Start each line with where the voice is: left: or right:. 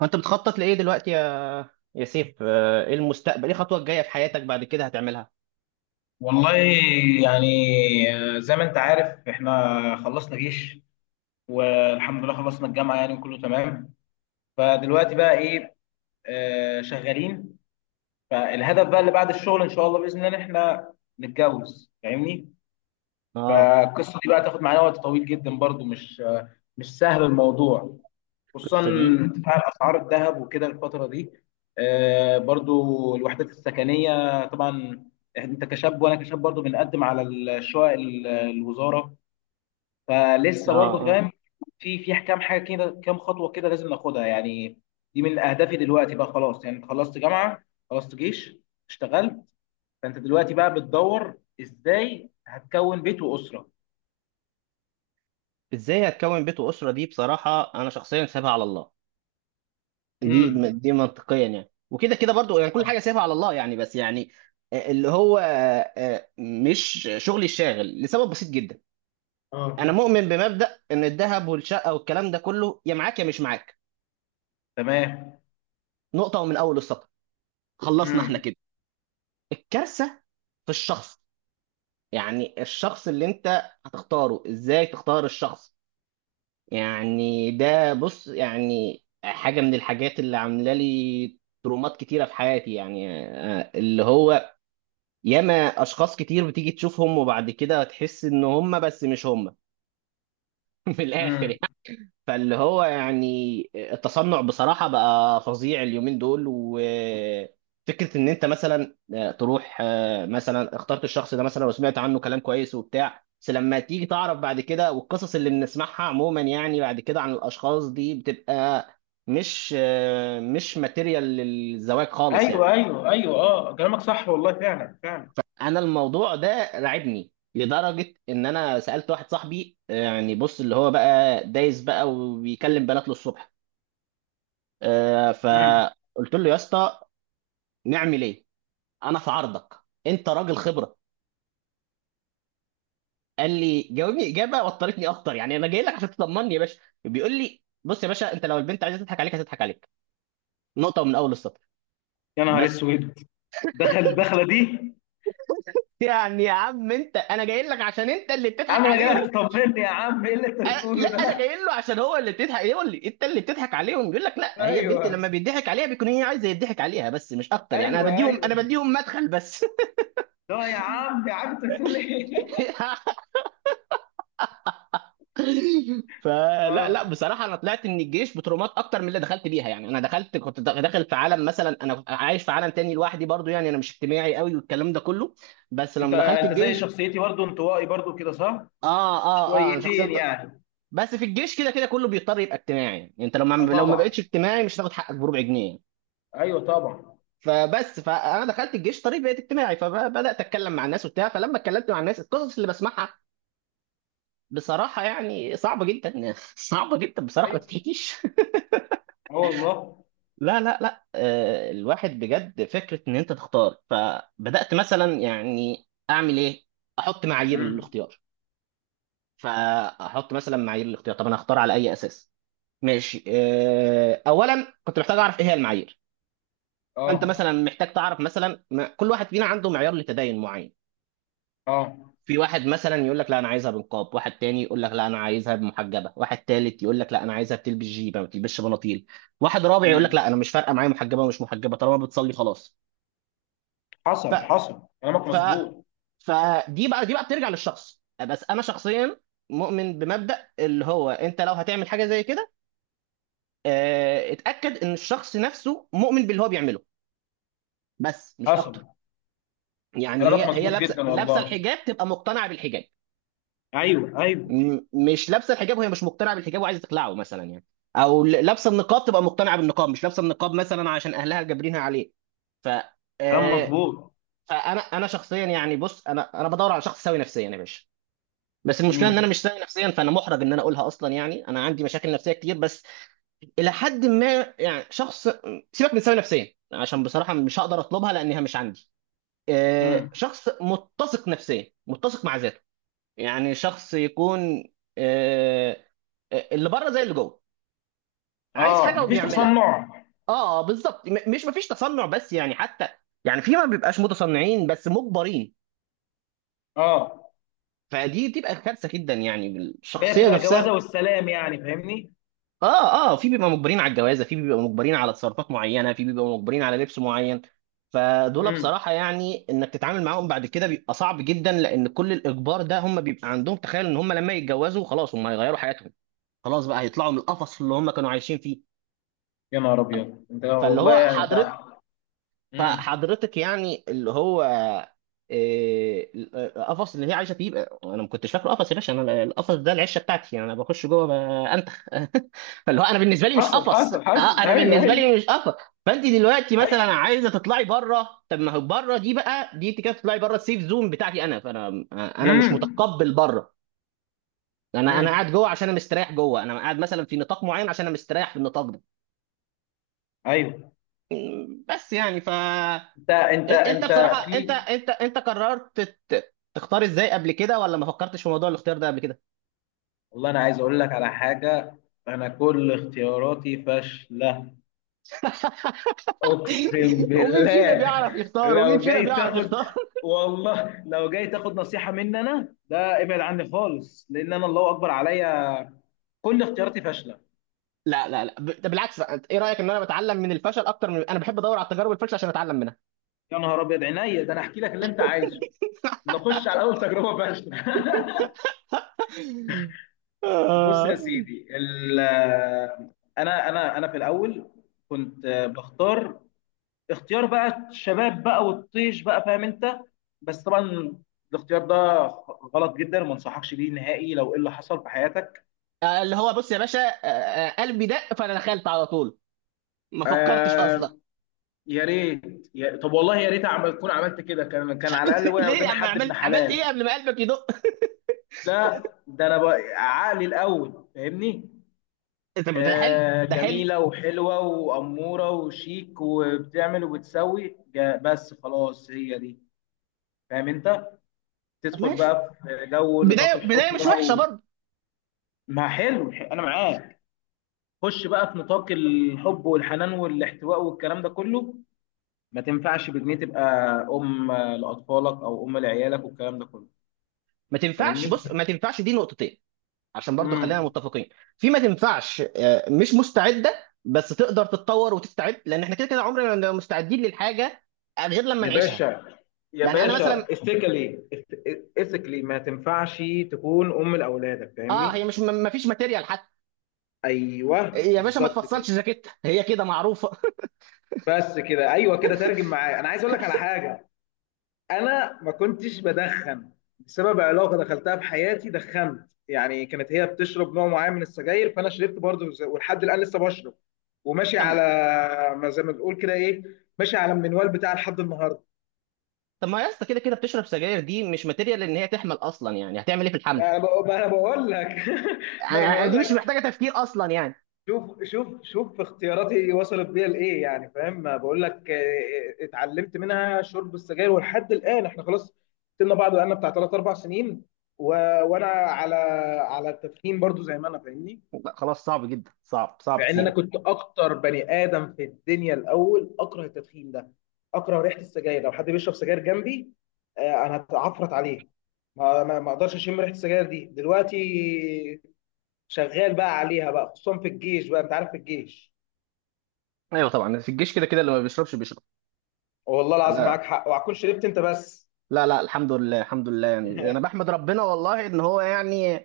right: فانت بتخطط لايه دلوقتي يا سيف؟ ايه المستقبل، ايه الخطوه الجايه في حياتك بعد كده هتعملها؟
left: والله يعني زي ما انت عارف احنا خلصنا جيش والحمد لله خلصنا الجامعة يعني وكله تمام. فدلوقتي بقى ايه؟ شغالين. فالهدف بقى اللي بعد الشغل ان شاء الله بإذن الله ان احنا نتجوز، فاهمني.
right: اه.
left: فالقصة دي بقى تاخد معانا وقت طويل جدا برضو، مش سهل الموضوع، خصوصا
right: القصه دي.
left: ارتفاع اسعار الذهب وكده الفتره دي. برضو الوحدات السكنيه طبعا، انت كشاب وانا كشاب برضو بنقدم على الشقق الوزاره،
right: اه.
left: فلسه برضو
right: اه.
left: فاهم. في كام حاجه كده، كام خطوه كده لازم ناخدها يعني. دي من اهدافي دلوقتي بقى، خلاص يعني خلصت جامعه، خلصت جيش، اشتغلت، فانت دلوقتي بقى بتدور ازاي هتكون بيت واسره.
right: ازاي هتكون بيت واسره؟ دي بصراحه انا شخصيا سايبها على الله. دي
left: امم.
right: دي منطقيا يعني، وكده كده برضو يعني، كل حاجه سايبها على الله يعني، بس يعني آه، اللي هو آه، آه، مش شغلي الشاغل لسبب بسيط جدا. انا
left: اه.
right: مؤمن بمبدا ان الذهب والشقه والكلام ده كله يا معاك يا مش معاك.
left: تمام.
right: نقطه ومن اول السطر. خلصنا احنا كده. الكارثه في الشخص، يعني الشخص اللي انت هتختاره، ازاي تختار الشخص؟ يعني ده بص، يعني حاجة من الحاجات اللي عاملة لي ترومات كتيرة في حياتي، يعني آه، اللي هو ياما اشخاص كتير بتيجي تشوفهم وبعد كده تحس ان هم بس مش هم من الاخر
left: امم.
right: يعني. فاللي هو يعني التصنع بصراحة بقى فظيع اليومين دول، وفكرة إن أنت مثلا تروح مثلا اخترت الشخص ده مثلا وسمعت عنه كلام كويس وبتاع، بس لما تيجي تعرف بعد كده، والقصص اللي بنسمعها عموما يعني بعد كده عن الأشخاص دي بتبقى مش ماتيريال للزواج خالص يعني.
left: ايوه ايوه ايوه، اه كلامك صح والله، فعلا فعلا.
right: أنا الموضوع ده رعبني لدرجة إن أنا سألت واحد صاحبي، يعني بص اللي هو بقى دايس بقى وبيكلم بنات للصبح،
left: امم.
right: فقلت له يا اسطى نعمل ايه؟ انا في عرضك، انت راجل خبره. قال لي جاوبني اجابه وطرتني اكتر، يعني انا جاي لك عشان تطمني يا باشا. بيقول لي بص يا باشا، انت لو البنت عايزه تضحك عليك هتضحك عليك. نقطه من اول السطر
left: يا نهار
right: بس.
left: اسود! دخل الدخله دي.
right: يعني يا عم انت، انا جاي لك عشان انت اللي
left: يا
right: بتضحك
left: عم انا جاي
right: عليهم.
left: لك تطمني يا عم، ايه اللي انت
right: لا
left: بتقوله
right: انا جاي
left: ده؟
right: له عشان هو اللي بتضحك، إيه يقول لي انت اللي بتضحك عليهم؟ يقول لك لا، هي البنت
left: ايوه
right: لما بيضحك عليها بيكون هي عايزه يضحك عليها، بس مش اكتر. يعني
left: ايوه
right: انا بديهم،
left: ايوه،
right: انا بديهم مدخل بس.
left: لا يا عم، يا عم انت بتقول ايه؟
right: فلا لا
left: اه.
right: بصراحه، انا طلعت من الجيش بترومات اكتر من اللي دخلت بيها. يعني انا دخلت كنت داخل في عالم، مثلا انا كنت عايش في عالم تاني لوحدي برضو، يعني انا مش اجتماعي قوي والكلام ده كله. بس
left: انت
right: لما دخلت
left: انت زي
right: الجيش،
left: شخصيتي برضو، انطوائي برضو كده صح؟
right: اه اه اه انا شخصيا
left: شويتين يعني.
right: بس في الجيش كده كده كله بيضطر يبقى اجتماعي. يعني انت لو
left: اه
right: ما لو ما بقتش
left: طبعا.
right: اجتماعي مش هتاخد حقك بربع جنيه.
left: ايوه طبعا.
right: فبس فانا دخلت الجيش طريق، بقيت اجتماعي، فبدات اتكلم مع الناس وبتاع، فلما اتكلمت مع الناس القصص اللي بسمعها بصراحه يعني صعبه جدا صعبه جدا بصراحه ما
left: ايوه
right: تتحكيش.
left: اه والله.
right: لا لا لا الواحد بجد فكرة ان انت تختار، فبدأت مثلا يعني اعمل ايه؟ احط معايير
left: امم.
right: للاختيار. فاحط مثلا معايير الاختيار، طب انا اختار على اي اساس؟ ماشي، اولا كنت محتاج اعرف ايه هي المعايير. فانت مثلا
left: اه
right: محتاج تعرف مثلا، كل واحد فينا عنده معيار لتدين معين.
left: اه.
right: في واحد مثلا يقول لك لا انا عايزها بنقاب، واحد تاني يقول لك لا انا عايزها محجبه، واحد تالت يقول لك لا انا عايزها بتلبس جيبه ما بتلبسش بناطيل، واحد رابع يقول لك
left: امم.
right: لا انا مش فارقه معايا محجبه ومش محجبه طالما بتصلي خلاص.
left: حصل حصل، كلامك
right: ف
left: مظبوط.
right: فدي بقى دي بقى بترجع للشخص، بس انا شخصيا مؤمن بمبدأ اللي هو انت لو هتعمل حاجه زي كده اتأكد ان الشخص نفسه مؤمن باللي هو بيعمله، بس مش اكتر.
left: حصل،
right: يعني
left: كلامك
right: هي
left: مظبوط
right: لابسه
left: جدا
right: لابسه
left: والله.
right: الحجاب تبقى مقتنعه بالحجاب،
left: ايوه ايوه.
right: م- مش لابسه الحجاب وهي مش مقتنعه بالحجاب وعايزه تخلعه مثلا يعني، او لابسه النقاب تبقى مقتنعه بالنقاب، مش لابسه النقاب مثلا عشان اهلها جابرينها عليه. ف
left: كلام
right: آه،
left: مظبوط.
right: فانا شخصيا يعني بص، انا بدور على شخص سوي نفسيا يا باشا. بس المشكله ان انا
left: امم.
right: مش سوي نفسيا، فانا محرج ان انا اقولها اصلا، يعني انا عندي مشاكل نفسيه كتير بس الى حد ما. يعني شخص، سيبك من سوي نفسيا عشان بصراحه مش هقدر اطلبها لانها مش عندي،
left: امم.
right: شخص متسق نفسيا، متسق مع ذاته. يعني شخص يكون آه، اللي بره زي اللي جوه، عايز
left: اه،
right: حاجه
left: مفيش
right: وبيعملها.
left: تصنع.
right: اه بالظبط، مش مفيش تصنع، بس يعني حتى يعني، في ما بيبقاش متصنعين بس مجبرين.
left: اه،
right: فدي تبقى كارثه جدا، يعني
left: اللي هي
right: الشخصيه
left: بتبقى
right: نفسها.
left: جوازه والسلام يعني، فاهمني.
right: اه اه، في بيبقى مجبرين على الجوازه، في بيبقى مجبرين على تصرفات معينه، في بيبقى مجبرين على لبس معين. فدول
left: امم.
right: بصراحه يعني انك تتعامل معاهم بعد كده بيبقى صعب جدا، لان كل الاجبار ده هم بيبقى عندهم تخيل ان هم لما يتجوزوا خلاص هم هيغيروا حياتهم، خلاص بقى هيطلعوا من القفص اللي هم كانوا عايشين فيه.
left: يا نهار ابيض، انت
right: فاللي هو
left: والله يعني انت.
right: حضرتك،
left: امم.
right: فحضرتك يعني اللي هو إيه، القفص اللي هي عايشه فيه انا ما كنتش فاكره قفص يا باشا، انا القفص ده العشه بتاعتي، يعني انا بخش جوه انتخ فاللي هو انا بالنسبه لي مش
left: حصل
right: قفص. اه
left: حصل حصل،
right: انا
left: ايوه
right: بالنسبه
left: ايوه.
right: لي مش قفص. فانت دلوقتي مثلا
left: ايوه.
right: عايزه تطلعي بره، طب ما هو بره دي بقى، دي انت كده تطلعي بره السيف زون بتاعتي انا، فانا انا مش
left: امم.
right: متقبل بره. انا انا قاعد
left: امم.
right: جوه عشان انا مستريح جوه، انا قاعد مثلا في نطاق معين عشان انا مستريح في النطاق ده.
left: ايوه.
right: بس يعني
left: انت
right: انت
left: انت انت
right: بصراحه انت
left: في
right: انت انت قررت تختار ازاي قبل كده، ولا ما فكرتش في موضوع الاختيار ده قبل كده؟
left: والله، انا عايز اقول لك على حاجه. انا كل اختياراتي فاشله. اقسم
right: ومين فينا
left: بالله.
right: بيعرف يختار، ومين
left: لو
right: فينا
left: جاي
right: بيعرف
left: تاخد،
right: يختار؟
left: والله لو جاي تاخد نصيحه مني، انا ده ابعد عني خالص لان انا الله اكبر عليا. كل اختياراتي فاشله.
right: لا لا لا ده بالعكس بقى، انت ايه رايك ان انا بتعلم من الفشل اكتر، من انا بحب ادور على تجارب الفشل عشان اتعلم منها.
left: يا نهار ابيض عينيا، ده انا احكي لك اللي انت عايزه. نخش على اول تجربه فاشله. بص يا
right: آه.
left: سيدي انا في الاول كنت بختار، اختيار بقى الشباب بقى والطيش بقى، فاهم انت؟ بس طبعا الاختيار ده غلط جدا وما انصحكش بيه نهائي، لو ايه اللي حصل في حياتك.
right: اللي هو بص يا باشا، قلبي دق فانا دخلت على طول، ما فكرتش
left: آه
right: اصلا.
left: يا ريت، يا طب والله يا ريت اعمل، تكون عملت كده، كان على الاقل وقع
right: ليه يا
left: قدامي
right: عم
left: حد ابن
right: عملت، عملت ايه
left: حلال.
right: قبل ما قلبك يدق؟
left: لا، ده انا بقى عقلي الاول، فاهمني.
right: طب ده حلو. ده حلو.
left: جميله وحلوه واموره وشيك وبتعمل وبتسوي بس خلاص هي دي، فاهم انت؟
right: طب
left: تدخل
right: ماشي،
left: بقى في جو نطاق
right: بدايه
left: الحب
right: بدايه مش
left: بقى.
right: وحشه.
left: ما حلو انا معاك. خش بقى في نطاق الحب والحنان والاحتواء والكلام ده كله. ما تنفعش بجنيه تبقى ام لاطفالك او ام لعيالك والكلام ده كله،
right: ما تنفعش،
left: فاهمني.
right: بص ما تنفعش دي نقطتين، عشان برضو خلينا
left: امم.
right: متفقين. في ما تنفعش مش مستعده بس تقدر تتطور وتستعد، لان احنا كده كده عمرنا ما مستعدين للحاجه غير لما
left: يا
right: نعيشها.
left: باشا، يا
right: يعني انا
left: باشا
right: مثلا
left: ethically ما تنفعش تكون ام لاولادك،
right: اه هي
left: فاهمني.
right: مش، ما فيش ماتيريال حتى
left: ايوه
right: يا باشا، ما
left: بالظبط كده.
right: تفصلش جاكيتها هي كده معروفه.
left: بس كده ايوه كده، ترجم معايا. انا عايز اقول لك على حاجه. انا ما كنتش بدخن، بسبب علاقه دخلتها بحياتي دخنت يعني. كانت هي بتشرب نوع معين من السجاير، فانا شربت برضه زي- ولحد الان لسه بشرب وماشي
right: طب
left: على، ما زي ما بنقول كده ايه، ماشي على المنوال بتاع لحد النهارده.
right: طب ما يا اسطى كده كده بتشرب سجاير، دي مش ماتيريال ان هي تحمل اصلا، يعني هتعمل ايه في الحمل؟
left: ما أنا بقول لك.
right: آه،
left: ما انا بقول،
right: دي مش محتاجه تفكير اصلا يعني.
left: شوف شوف شوف اختياراتي وصلت بيا لايه يعني، فاهم ما بقول لك؟ اتعلمت منها شرب السجاير. ولحد الان احنا خلاص سيبنا بعض بقالنا بتاع ثلاث اربع سنين، و... وانا على، على التدخين برضو زي ما انا، فاهمني.
right: لا، خلاص صعب جدا، صعب صعب
left: مع ان انا
right: تسيبه.
left: كنت اكتر بني ادم في الدنيا الاول اكره التدخين ده، اكره ريحه السجاير لو حد بيشرب سجاير جنبي، انا هتعفرت عليه. ما اقدرش اشم ريحه السجاير دي دلوقتي. شغال بقى عليها بقى، خصوصا في الجيش بقى، انت عارف في الجيش.
right: ايوه طبعا، في الجيش كده كده اللي ما بيشربش بيشرب.
left: والله العظيم
right: انا
left: معاك حق، وهتكون شربت انت بس.
right: لا لا الحمد لله، الحمد لله، يعني انا بحمد ربنا والله ان هو يعني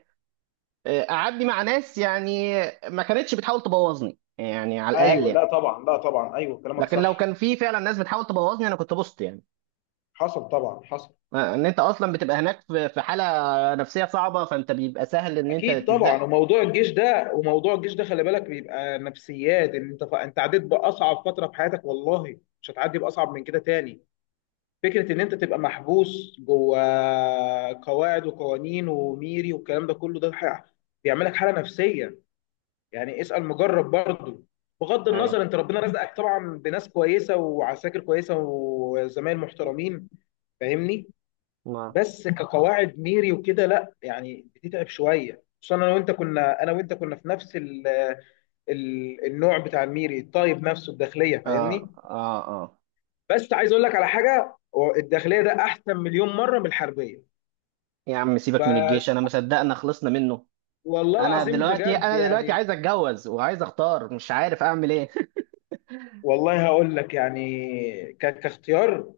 right: قعدني مع ناس يعني، ما كانتش بتحاول تبوظني، يعني على الاقل
left: ايوه
right: يعني.
left: لا طبعا، لا طبعا ايوه كلامك
right: لكن لو
left: صح.
right: كان في فعلا ناس بتحاول تبوظني انا كنت بوظت يعني.
left: حصل طبعا حصل.
right: ان انت اصلا بتبقى هناك في حاله نفسيه صعبه، فانت بيبقى سهل ان انت
left: اكيد
right: تتزق.
left: طبعا، وموضوع الجيش ده خلي بالك بيبقى نفسيات، ان انت انت عديت باصعب فتره في حياتك والله، مش هتعدي باصعب من كده تاني. فكره ان انت تبقى محبوس جوه قواعد وقوانين وميري والكلام ده كله ده بيعملك حاله نفسيه. يعني اسأل مجرب برضه. بغض
right: ايوه
left: النظر، انت ربنا رزقك طبعا بناس كويسه وعساكر كويسه وزمايل محترمين، فاهمني.
right: ما،
left: بس كقواعد ميري وكده لا يعني بتتعب شويه، خصوصا انا وانت كنا في نفس ال النوع بتاع الميري، الطيب نفسه الداخليه،
right: اه
left: فاهمني.
right: اه اه،
left: بس عايز اقول لك على حاجه، هو الداخليه ده احسن مليون مره من الحربيه.
right: يا عم سيبك من
left: ب-
right: الجيش انا ما صدقنا خلصنا منه.
left: والله
right: انا
left: العظيم
right: دلوقتي،
left: بجد
right: انا دلوقتي
left: يعني.
right: عايز اتجوز وعايز اختار مش عارف اعمل ايه.
left: والله هقول لك يعني، كاختيار،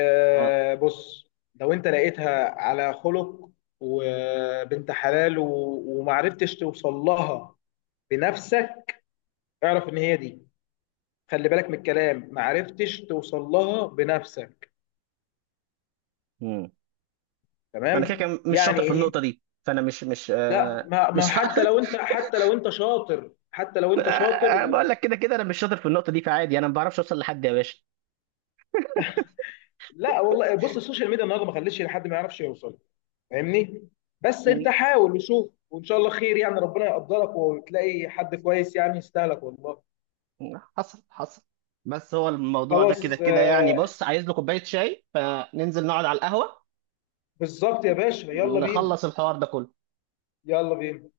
right: اه
left: بص، لو انت لقيتها على خلق وبنت حلال ومعرفتش توصل لها بنفسك، اعرف ان هي دي. خلي بالك من الكلام، معرفتش توصل لها بنفسك،
right: انا كده
left: تمام
right: كده مش
left: يعني
right: شاطر في
left: ايه.
right: النقطه دي، فانا مش
left: لا ما ما
right: مش
left: حتى لو انت شاطر
right: أنا بقول لك كده كده انا مش شاطر في النقطه دي، فعادي انا ما بعرفش اوصل لحد يا باشا.
left: لا والله بص، السوشيال ميديا النهارده ما خلتش حد ما يعرفش يوصل، فاهمني. بس انت حاول وشوف وان شاء الله خير يعني، ربنا يقدرك وتلاقي حد كويس يعني يستاهلك والله.
right: حصل حصل. بس هو الموضوع ده كده
left: خلاص
right: كده يعني، بص عايز له كوبايه شاي، فننزل نقعد على القهوه
left: بالظبط يا باشا يلا بينا.
right: نخلص الحوار ده كله.
left: يلا بينا.